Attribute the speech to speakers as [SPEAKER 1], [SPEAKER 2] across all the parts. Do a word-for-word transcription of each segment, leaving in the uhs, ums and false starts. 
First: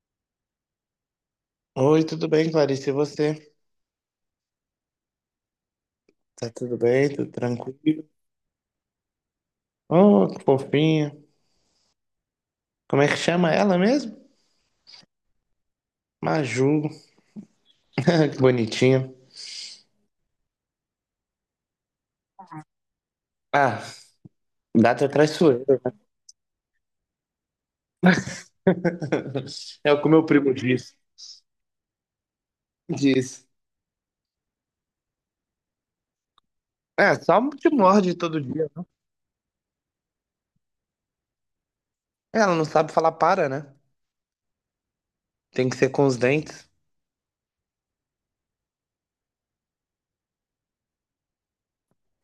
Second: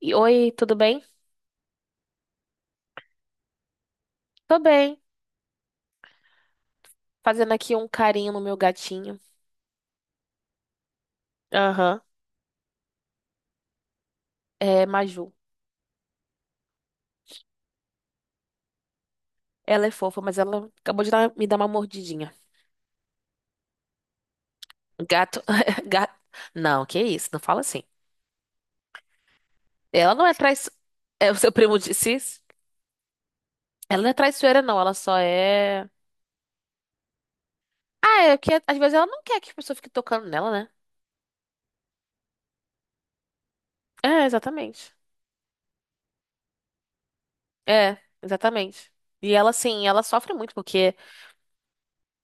[SPEAKER 1] E- Oi, tudo bem?
[SPEAKER 2] Oi, tudo bem, Clarice? E você?
[SPEAKER 1] Tô bem.
[SPEAKER 2] Tá tudo bem? Tudo
[SPEAKER 1] Fazendo aqui um
[SPEAKER 2] tranquilo?
[SPEAKER 1] carinho no meu gatinho.
[SPEAKER 2] Oh, que fofinha.
[SPEAKER 1] Aham.
[SPEAKER 2] Como é que chama ela mesmo?
[SPEAKER 1] É Maju.
[SPEAKER 2] Maju. Que bonitinha.
[SPEAKER 1] Ela é fofa, mas ela acabou de dar- me dar uma mordidinha.
[SPEAKER 2] Ah, gato é
[SPEAKER 1] Gato.
[SPEAKER 2] traiçoeiro.
[SPEAKER 1] Gato. Não, que isso, não fala assim.
[SPEAKER 2] É o que o
[SPEAKER 1] Ela
[SPEAKER 2] meu
[SPEAKER 1] não é
[SPEAKER 2] primo
[SPEAKER 1] traiçoeira.
[SPEAKER 2] disse.
[SPEAKER 1] É, o seu primo disse isso?
[SPEAKER 2] Disse.
[SPEAKER 1] Ela não é traiçoeira, não. Ela só é.
[SPEAKER 2] É, só te morde
[SPEAKER 1] Ah, é é
[SPEAKER 2] todo
[SPEAKER 1] que
[SPEAKER 2] dia.
[SPEAKER 1] às vezes ela não quer que as pessoas fiquem tocando nela, né?
[SPEAKER 2] Ela não sabe falar para, né?
[SPEAKER 1] É, exatamente.
[SPEAKER 2] Tem que ser com os dentes.
[SPEAKER 1] É, exatamente. E ela, assim, ela sofre muito porque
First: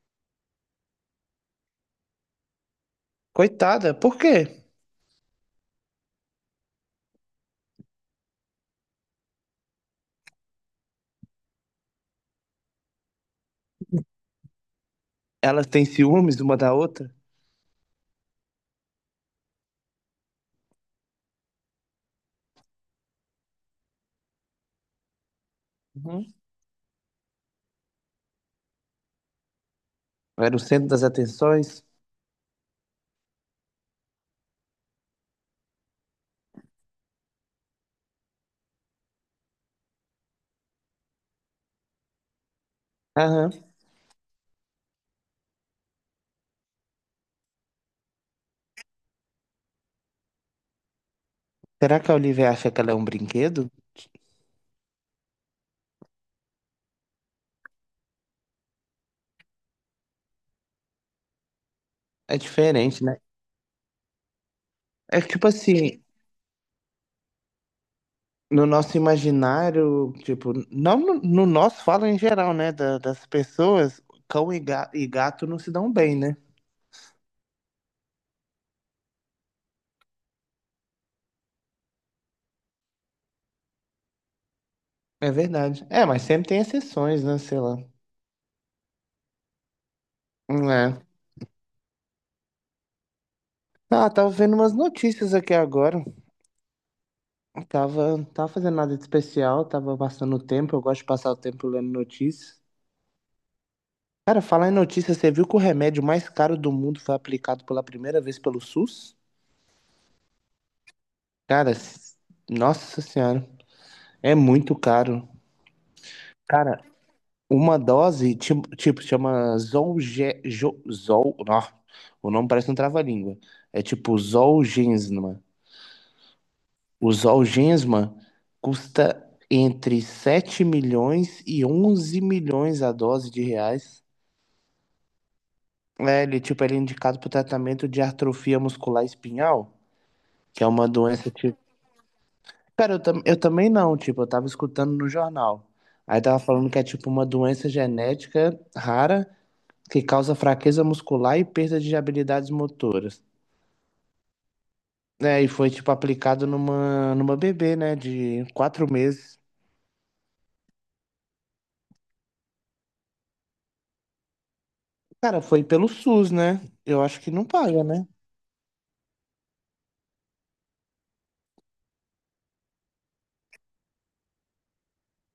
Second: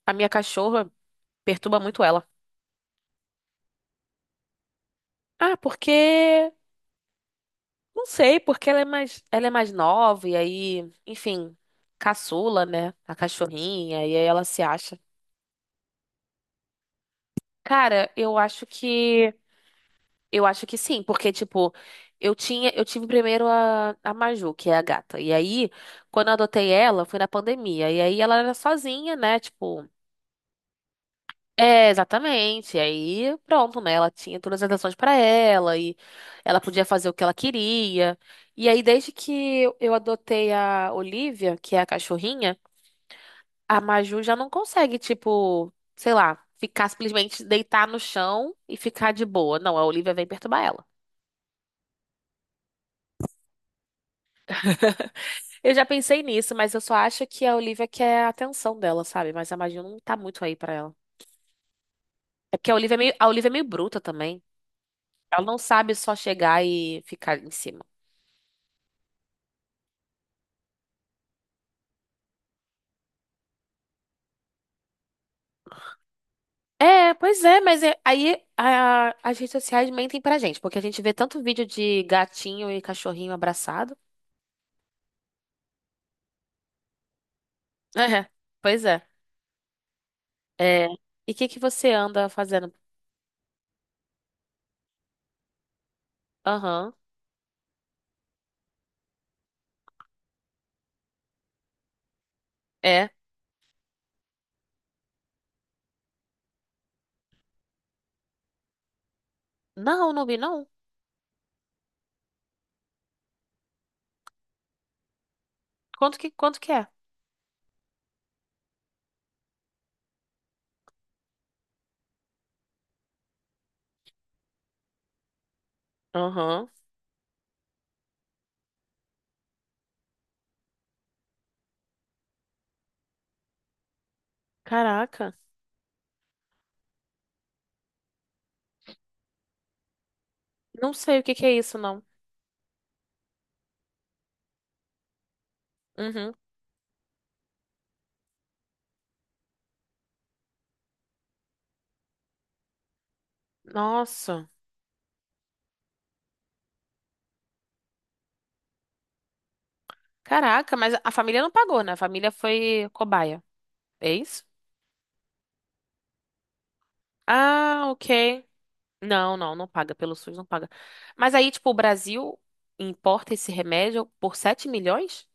[SPEAKER 1] a minha cachorra perturba muito ela.
[SPEAKER 2] Coitada, por quê?
[SPEAKER 1] Ah, porque. Não sei, porque ela é mais, ela é mais nova e aí, enfim, caçula, né? A cachorrinha, e aí ela se acha.
[SPEAKER 2] Elas têm ciúmes uma da outra?
[SPEAKER 1] Cara, eu acho que eu acho que sim, porque tipo, eu tinha, eu tive primeiro a, a Maju, que é a gata. E aí,
[SPEAKER 2] Uhum.
[SPEAKER 1] quando eu adotei ela, foi na pandemia. E aí ela era sozinha, né? Tipo,
[SPEAKER 2] Era o centro das atenções?
[SPEAKER 1] É, exatamente. Aí, pronto, né? Ela tinha todas as atenções pra ela e ela podia fazer o que ela queria. E aí, desde que eu adotei a Olivia, que é a cachorrinha,
[SPEAKER 2] Aham.
[SPEAKER 1] a Maju já não consegue, tipo, sei lá, ficar simplesmente deitar no chão e ficar de boa. Não, a Olivia vem perturbar ela.
[SPEAKER 2] Será que a Olivia acha que ela é um brinquedo?
[SPEAKER 1] Eu já pensei nisso, mas eu só acho que a Olivia quer a atenção dela, sabe? Mas a Maju não tá muito aí pra ela.
[SPEAKER 2] É
[SPEAKER 1] É porque a Olivia é
[SPEAKER 2] diferente,
[SPEAKER 1] meio,
[SPEAKER 2] né?
[SPEAKER 1] a Olivia é meio bruta também.
[SPEAKER 2] É
[SPEAKER 1] Ela
[SPEAKER 2] tipo
[SPEAKER 1] não sabe
[SPEAKER 2] assim,
[SPEAKER 1] só chegar e ficar em cima.
[SPEAKER 2] no nosso imaginário, tipo, não no, no nosso, fala em geral, né? da- das pessoas, cão e, ga- e gato não se dão bem, né?
[SPEAKER 1] É, pois é, mas é- aí a- as redes sociais mentem pra gente, porque a gente vê tanto vídeo de gatinho e cachorrinho abraçado.
[SPEAKER 2] É verdade. É, mas sempre tem exceções, né? Sei lá.
[SPEAKER 1] É, pois é.
[SPEAKER 2] Hum.
[SPEAKER 1] É.
[SPEAKER 2] É.
[SPEAKER 1] E o que que você anda fazendo?
[SPEAKER 2] Ah, tava vendo umas notícias aqui agora.
[SPEAKER 1] Aham,
[SPEAKER 2] Tava, tava fazendo nada de especial, tava passando o tempo. Eu gosto de passar o tempo lendo notícias.
[SPEAKER 1] é.
[SPEAKER 2] Cara, falar em notícias, você viu que o remédio mais caro do mundo foi aplicado pela primeira vez pelo S U S?
[SPEAKER 1] Não, não vi, não.
[SPEAKER 2] Cara, s- nossa senhora, é muito caro.
[SPEAKER 1] Quanto que, quanto que
[SPEAKER 2] Cara,
[SPEAKER 1] é?
[SPEAKER 2] uma dose, ti- tipo, chama Zolge... Jo- Zol... Nó, o nome parece um trava-língua. É tipo Zolgensma.
[SPEAKER 1] Aham.
[SPEAKER 2] O Zolgensma custa entre sete milhões e onze milhões a dose de reais.
[SPEAKER 1] Caraca.
[SPEAKER 2] É, ele, tipo, ele é indicado para o tratamento de atrofia muscular espinhal, que é uma
[SPEAKER 1] Não sei o
[SPEAKER 2] doença,
[SPEAKER 1] que que é
[SPEAKER 2] tipo...
[SPEAKER 1] isso, não.
[SPEAKER 2] Cara, eu, tam... eu também não, tipo, eu tava escutando no jornal. Aí
[SPEAKER 1] Uhum.
[SPEAKER 2] tava falando que é, tipo, uma doença genética rara que causa fraqueza muscular e perda de habilidades motoras.
[SPEAKER 1] Nossa.
[SPEAKER 2] É, e foi tipo aplicado numa, numa bebê, né, de quatro meses.
[SPEAKER 1] Caraca, mas a família não pagou, né? A família foi cobaia. É isso?
[SPEAKER 2] Cara, foi pelo S U S, né? Eu acho que não paga,
[SPEAKER 1] Ah,
[SPEAKER 2] né?
[SPEAKER 1] ok. Não, não, não paga. Pelo SUS não paga. Mas aí, tipo, o Brasil importa esse remédio por sete milhões?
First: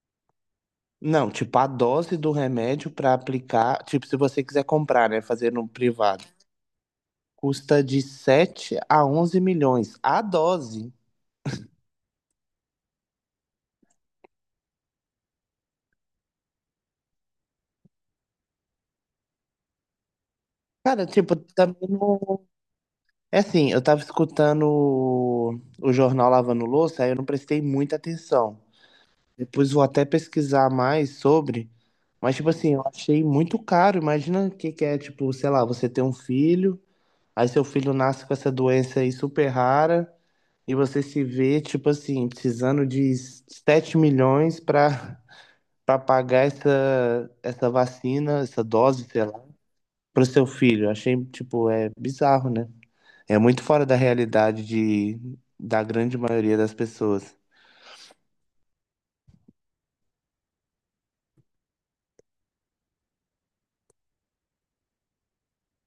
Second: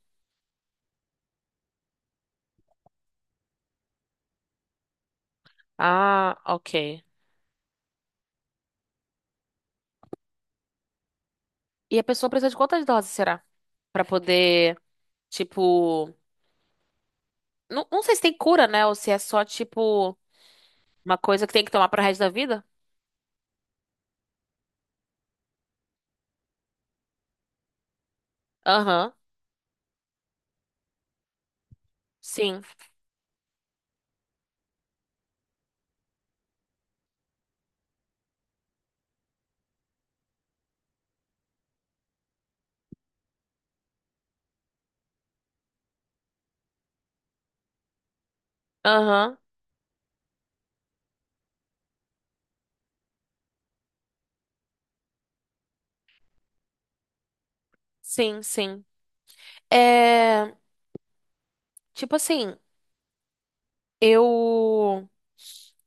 [SPEAKER 2] Não, tipo, a dose do remédio para aplicar, tipo, se você quiser comprar, né, fazer no privado,
[SPEAKER 1] Ah, ok.
[SPEAKER 2] custa de sete a onze milhões a dose.
[SPEAKER 1] E a pessoa precisa de quantas doses, será? Pra poder, tipo. Não, não sei se tem cura, né? Ou se é só, tipo,
[SPEAKER 2] Cara,
[SPEAKER 1] uma
[SPEAKER 2] tipo,
[SPEAKER 1] coisa que tem que
[SPEAKER 2] também
[SPEAKER 1] tomar pro resto da
[SPEAKER 2] não...
[SPEAKER 1] vida?
[SPEAKER 2] É assim, eu tava escutando o, o jornal Lavando Louça, aí eu não prestei muita atenção.
[SPEAKER 1] Aham,
[SPEAKER 2] Depois vou até pesquisar mais sobre. Mas, tipo
[SPEAKER 1] sim.
[SPEAKER 2] assim, eu achei muito caro. Imagina o que que é, tipo, sei lá, você ter um filho, aí seu filho nasce com essa doença aí super rara, e você se vê, tipo assim, precisando de sete milhões pra para pagar essa, essa vacina, essa dose, sei
[SPEAKER 1] Aham,
[SPEAKER 2] lá, pro seu filho. Achei, tipo, é bizarro, né? É muito fora da realidade de, da grande maioria das pessoas.
[SPEAKER 1] sim, sim. É. Tipo assim. Eu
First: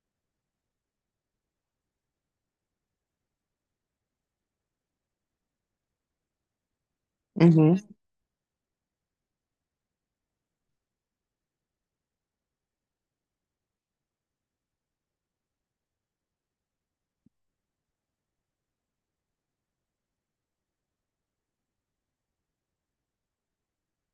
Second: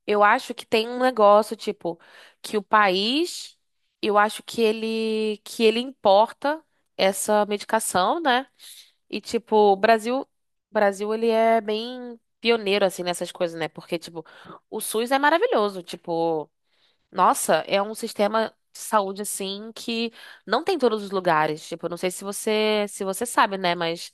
[SPEAKER 1] eu acho que tem um negócio tipo que o país, eu acho que ele que ele importa essa
[SPEAKER 2] Uhum.
[SPEAKER 1] medicação, né? E tipo, o Brasil, o Brasil ele é bem pioneiro assim nessas coisas, né? Porque tipo, o SUS é maravilhoso, tipo, nossa, é um sistema de saúde assim que não tem em todos os lugares. Tipo, eu não sei se você se você sabe, né, mas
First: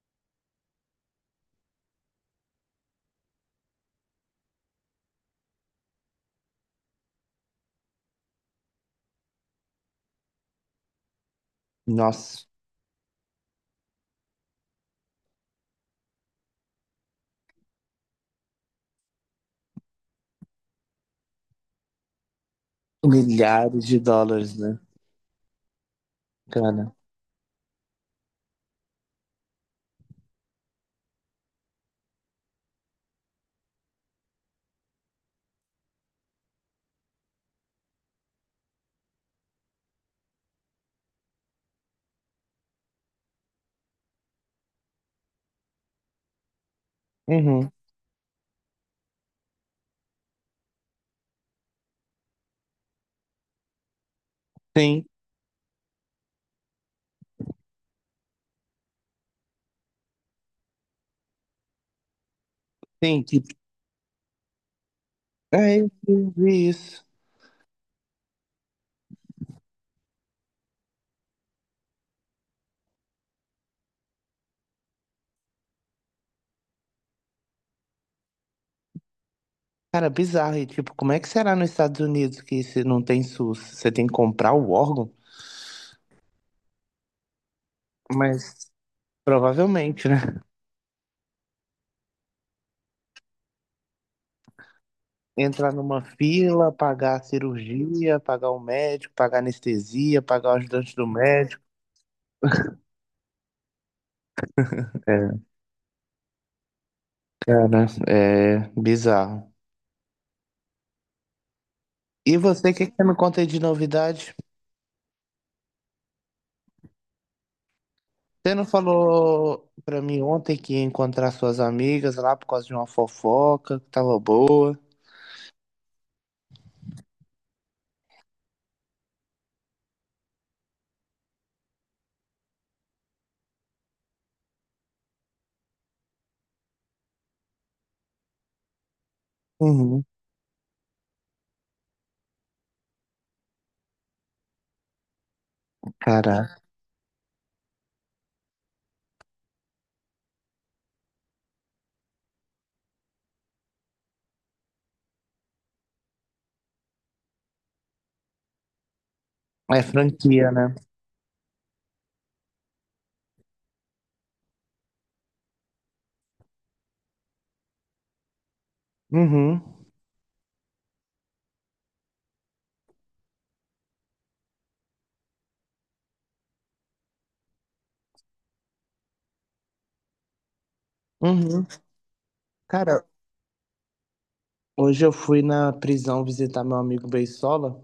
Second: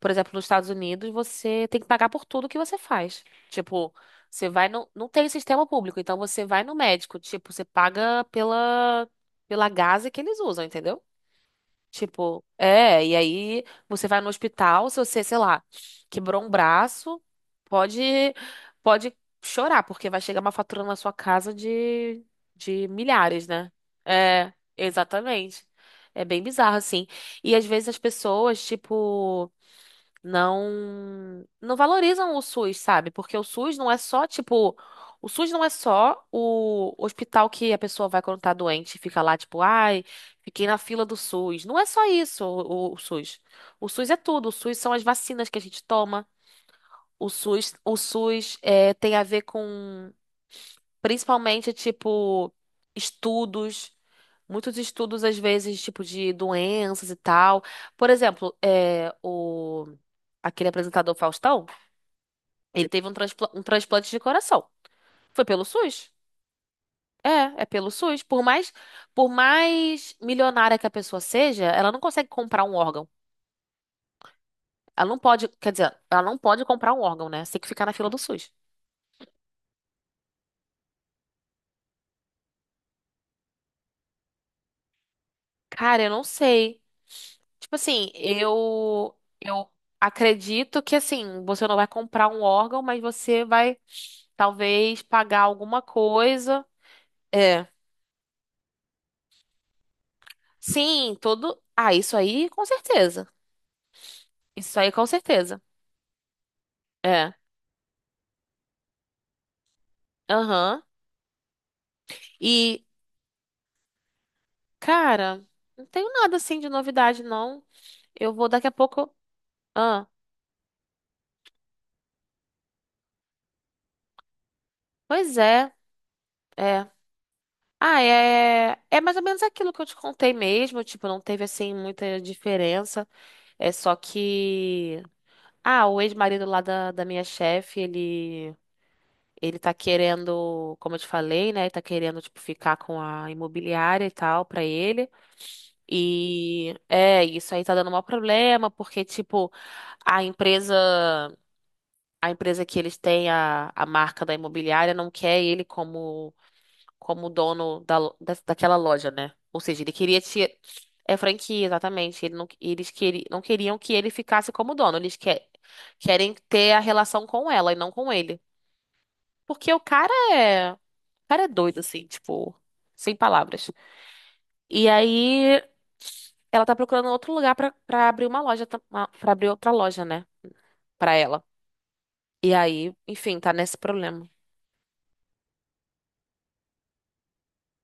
[SPEAKER 1] por exemplo, nos Estados Unidos, você tem que pagar por tudo que você faz. Tipo, você vai no. Não tem sistema público, então você vai no médico. Tipo, você paga pela, pela gase que eles usam, entendeu? Tipo,
[SPEAKER 2] Nossa,
[SPEAKER 1] é, e aí você vai no hospital, se você, sei lá, quebrou um braço, pode, pode chorar, porque vai chegar uma fatura na sua casa de, de milhares, né?
[SPEAKER 2] milhares de
[SPEAKER 1] É,
[SPEAKER 2] dólares, né?
[SPEAKER 1] exatamente. É bem bizarro,
[SPEAKER 2] Cara.
[SPEAKER 1] assim. E às vezes as pessoas, tipo não não valorizam o SUS, sabe? Porque o SUS não é só, tipo, o SUS não é só o hospital que a pessoa vai quando tá doente e fica lá, tipo, ai, fiquei na fila do SUS. Não é só isso, o, o SUS. O SUS é tudo. O SUS são as vacinas que a gente toma. O
[SPEAKER 2] Uhum.
[SPEAKER 1] SUS, o SUS é, tem a ver com, principalmente, tipo, estudos. Muitos
[SPEAKER 2] Tem,
[SPEAKER 1] estudos, às vezes, tipo, de doenças e tal. Por exemplo, é, o, aquele apresentador Faustão, ele teve um,
[SPEAKER 2] tem, tipo.
[SPEAKER 1] transpla- um transplante de coração. Foi pelo
[SPEAKER 2] É,
[SPEAKER 1] SUS?
[SPEAKER 2] eu vi isso.
[SPEAKER 1] É, é pelo SUS. Por mais, por mais milionária que a pessoa seja, ela não consegue comprar um órgão. Ela não pode, quer dizer, ela não pode comprar um órgão, né? Você tem que ficar na fila do SUS.
[SPEAKER 2] Cara, bizarro. E, tipo, como é que será nos Estados Unidos que se não tem S U S? Você tem que comprar o órgão?
[SPEAKER 1] Cara, eu não sei. Tipo assim,
[SPEAKER 2] Mas
[SPEAKER 1] eu eu
[SPEAKER 2] provavelmente, né?
[SPEAKER 1] acredito que assim, você não vai comprar um órgão, mas você vai talvez pagar
[SPEAKER 2] Entrar
[SPEAKER 1] alguma
[SPEAKER 2] numa
[SPEAKER 1] coisa.
[SPEAKER 2] fila, pagar a
[SPEAKER 1] É.
[SPEAKER 2] cirurgia, pagar o médico, pagar a anestesia, pagar o ajudante do
[SPEAKER 1] Sim, todo.
[SPEAKER 2] médico.
[SPEAKER 1] Ah, isso aí com certeza. Isso aí com
[SPEAKER 2] É,
[SPEAKER 1] certeza. É.
[SPEAKER 2] cara, é bizarro.
[SPEAKER 1] Aham.
[SPEAKER 2] E você, o
[SPEAKER 1] E,
[SPEAKER 2] que que você me conta aí de novidade?
[SPEAKER 1] cara, não tenho nada assim de novidade, não. Eu vou
[SPEAKER 2] Você não
[SPEAKER 1] daqui a pouco.
[SPEAKER 2] falou pra
[SPEAKER 1] Ah,
[SPEAKER 2] mim ontem que ia encontrar suas amigas lá por causa de uma fofoca que tava boa?
[SPEAKER 1] pois é, é. Ah, é, é mais ou menos aquilo que eu te contei mesmo. Tipo, não teve assim muita diferença. É só que. Ah, o ex-marido lá da, da minha chefe, ele. Ele tá
[SPEAKER 2] Uhum.
[SPEAKER 1] querendo, como eu te falei, né? Ele tá querendo, tipo, ficar com a imobiliária e tal pra ele.
[SPEAKER 2] Cara,
[SPEAKER 1] E é, isso aí tá dando um maior problema, porque, tipo, a empresa. A empresa que eles têm, a, a marca da imobiliária, não quer ele como, como dono da, lo- da- daquela loja, né? Ou seja,
[SPEAKER 2] é
[SPEAKER 1] ele queria tirar.
[SPEAKER 2] franquia, né?
[SPEAKER 1] É franquia, exatamente. Ele não, eles queri, Não queriam que ele ficasse como dono. Eles que- querem ter a relação com ela e não com ele.
[SPEAKER 2] Uhum.
[SPEAKER 1] Porque o cara é. O cara é doido, assim, tipo, sem palavras. E aí, ela tá procurando outro lugar pra, pra abrir uma loja, tam- uma- pra abrir outra loja, né? Pra ela.
[SPEAKER 2] Uhum.
[SPEAKER 1] E aí,
[SPEAKER 2] Cara,
[SPEAKER 1] enfim, tá nesse problema.
[SPEAKER 2] hoje eu fui na prisão visitar meu amigo Beisola.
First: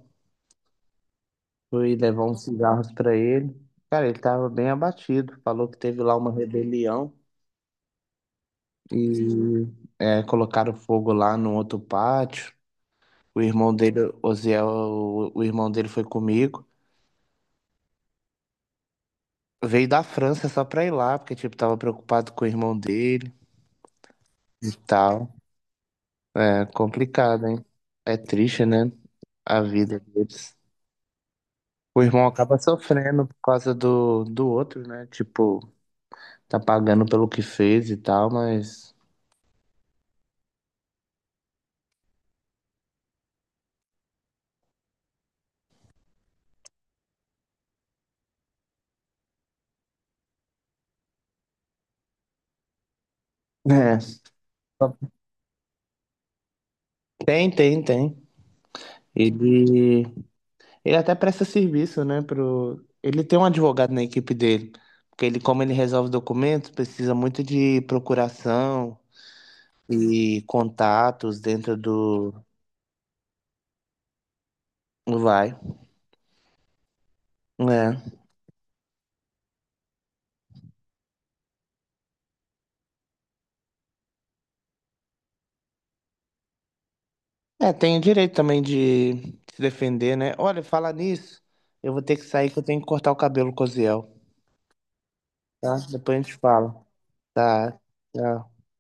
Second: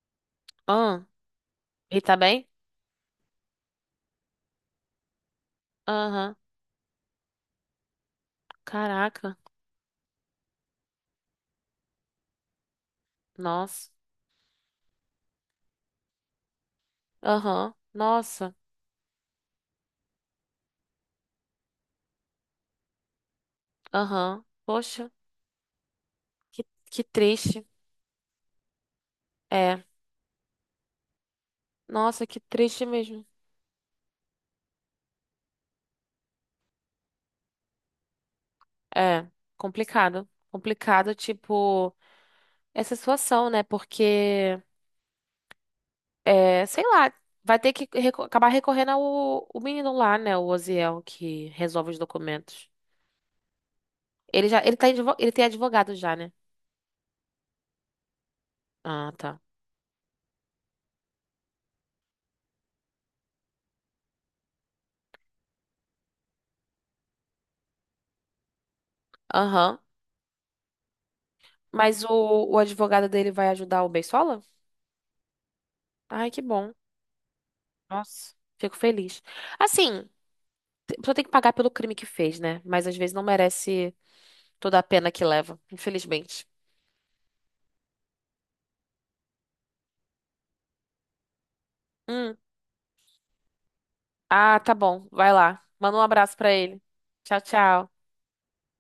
[SPEAKER 2] Fui
[SPEAKER 1] E tá
[SPEAKER 2] levar uns
[SPEAKER 1] bem?
[SPEAKER 2] cigarros pra ele. Cara, ele tava bem abatido. Falou que teve lá uma
[SPEAKER 1] Aham.
[SPEAKER 2] rebelião
[SPEAKER 1] Caraca.
[SPEAKER 2] e é, colocaram fogo lá no outro pátio. O irmão
[SPEAKER 1] Nossa.
[SPEAKER 2] dele, Osiel, o, o irmão dele foi comigo.
[SPEAKER 1] Aham. Nossa.
[SPEAKER 2] Veio da França só pra ir lá, porque, tipo, tava preocupado com o irmão dele
[SPEAKER 1] Aham.
[SPEAKER 2] e
[SPEAKER 1] Poxa.
[SPEAKER 2] tal.
[SPEAKER 1] Que,
[SPEAKER 2] É
[SPEAKER 1] que
[SPEAKER 2] complicado,
[SPEAKER 1] triste.
[SPEAKER 2] hein? É triste, né? A
[SPEAKER 1] É.
[SPEAKER 2] vida deles. O
[SPEAKER 1] Nossa,
[SPEAKER 2] irmão
[SPEAKER 1] que
[SPEAKER 2] acaba
[SPEAKER 1] triste mesmo.
[SPEAKER 2] sofrendo por causa do, do outro, né? Tipo, tá pagando pelo que fez e tal, mas.
[SPEAKER 1] É. Complicado. Complicado, tipo, essa situação, né? Porque, é, sei lá, vai ter que reco- acabar recorrendo ao o menino lá, né? O Oziel, que resolve os documentos.
[SPEAKER 2] É.
[SPEAKER 1] Ele já, ele tá, em advo- ele tem advogado já, né?
[SPEAKER 2] Tem, tem, tem.
[SPEAKER 1] Ah, tá.
[SPEAKER 2] Ele, ele até presta serviço, né? Pro... Ele tem um advogado na equipe dele. Porque ele, como ele resolve documentos, precisa muito de procuração
[SPEAKER 1] Aham.
[SPEAKER 2] e contatos dentro
[SPEAKER 1] Mas o,
[SPEAKER 2] do.
[SPEAKER 1] o advogado dele vai ajudar o Beisola?
[SPEAKER 2] Do Vai.
[SPEAKER 1] Ai, que bom.
[SPEAKER 2] É.
[SPEAKER 1] Nossa, fico feliz. Assim, a pessoa tem que pagar pelo crime que fez, né? Mas às vezes não merece toda a pena que leva, infelizmente.
[SPEAKER 2] É, tem o direito também de se defender, né? Olha, fala nisso. Eu vou ter que
[SPEAKER 1] Hum.
[SPEAKER 2] sair que eu tenho que cortar o cabelo com o Ziel.
[SPEAKER 1] Ah, tá bom. Vai lá.
[SPEAKER 2] Tá?
[SPEAKER 1] Manda um
[SPEAKER 2] Depois a gente
[SPEAKER 1] abraço pra
[SPEAKER 2] fala.
[SPEAKER 1] ele. Tchau,
[SPEAKER 2] Tá,
[SPEAKER 1] tchau.
[SPEAKER 2] tchau.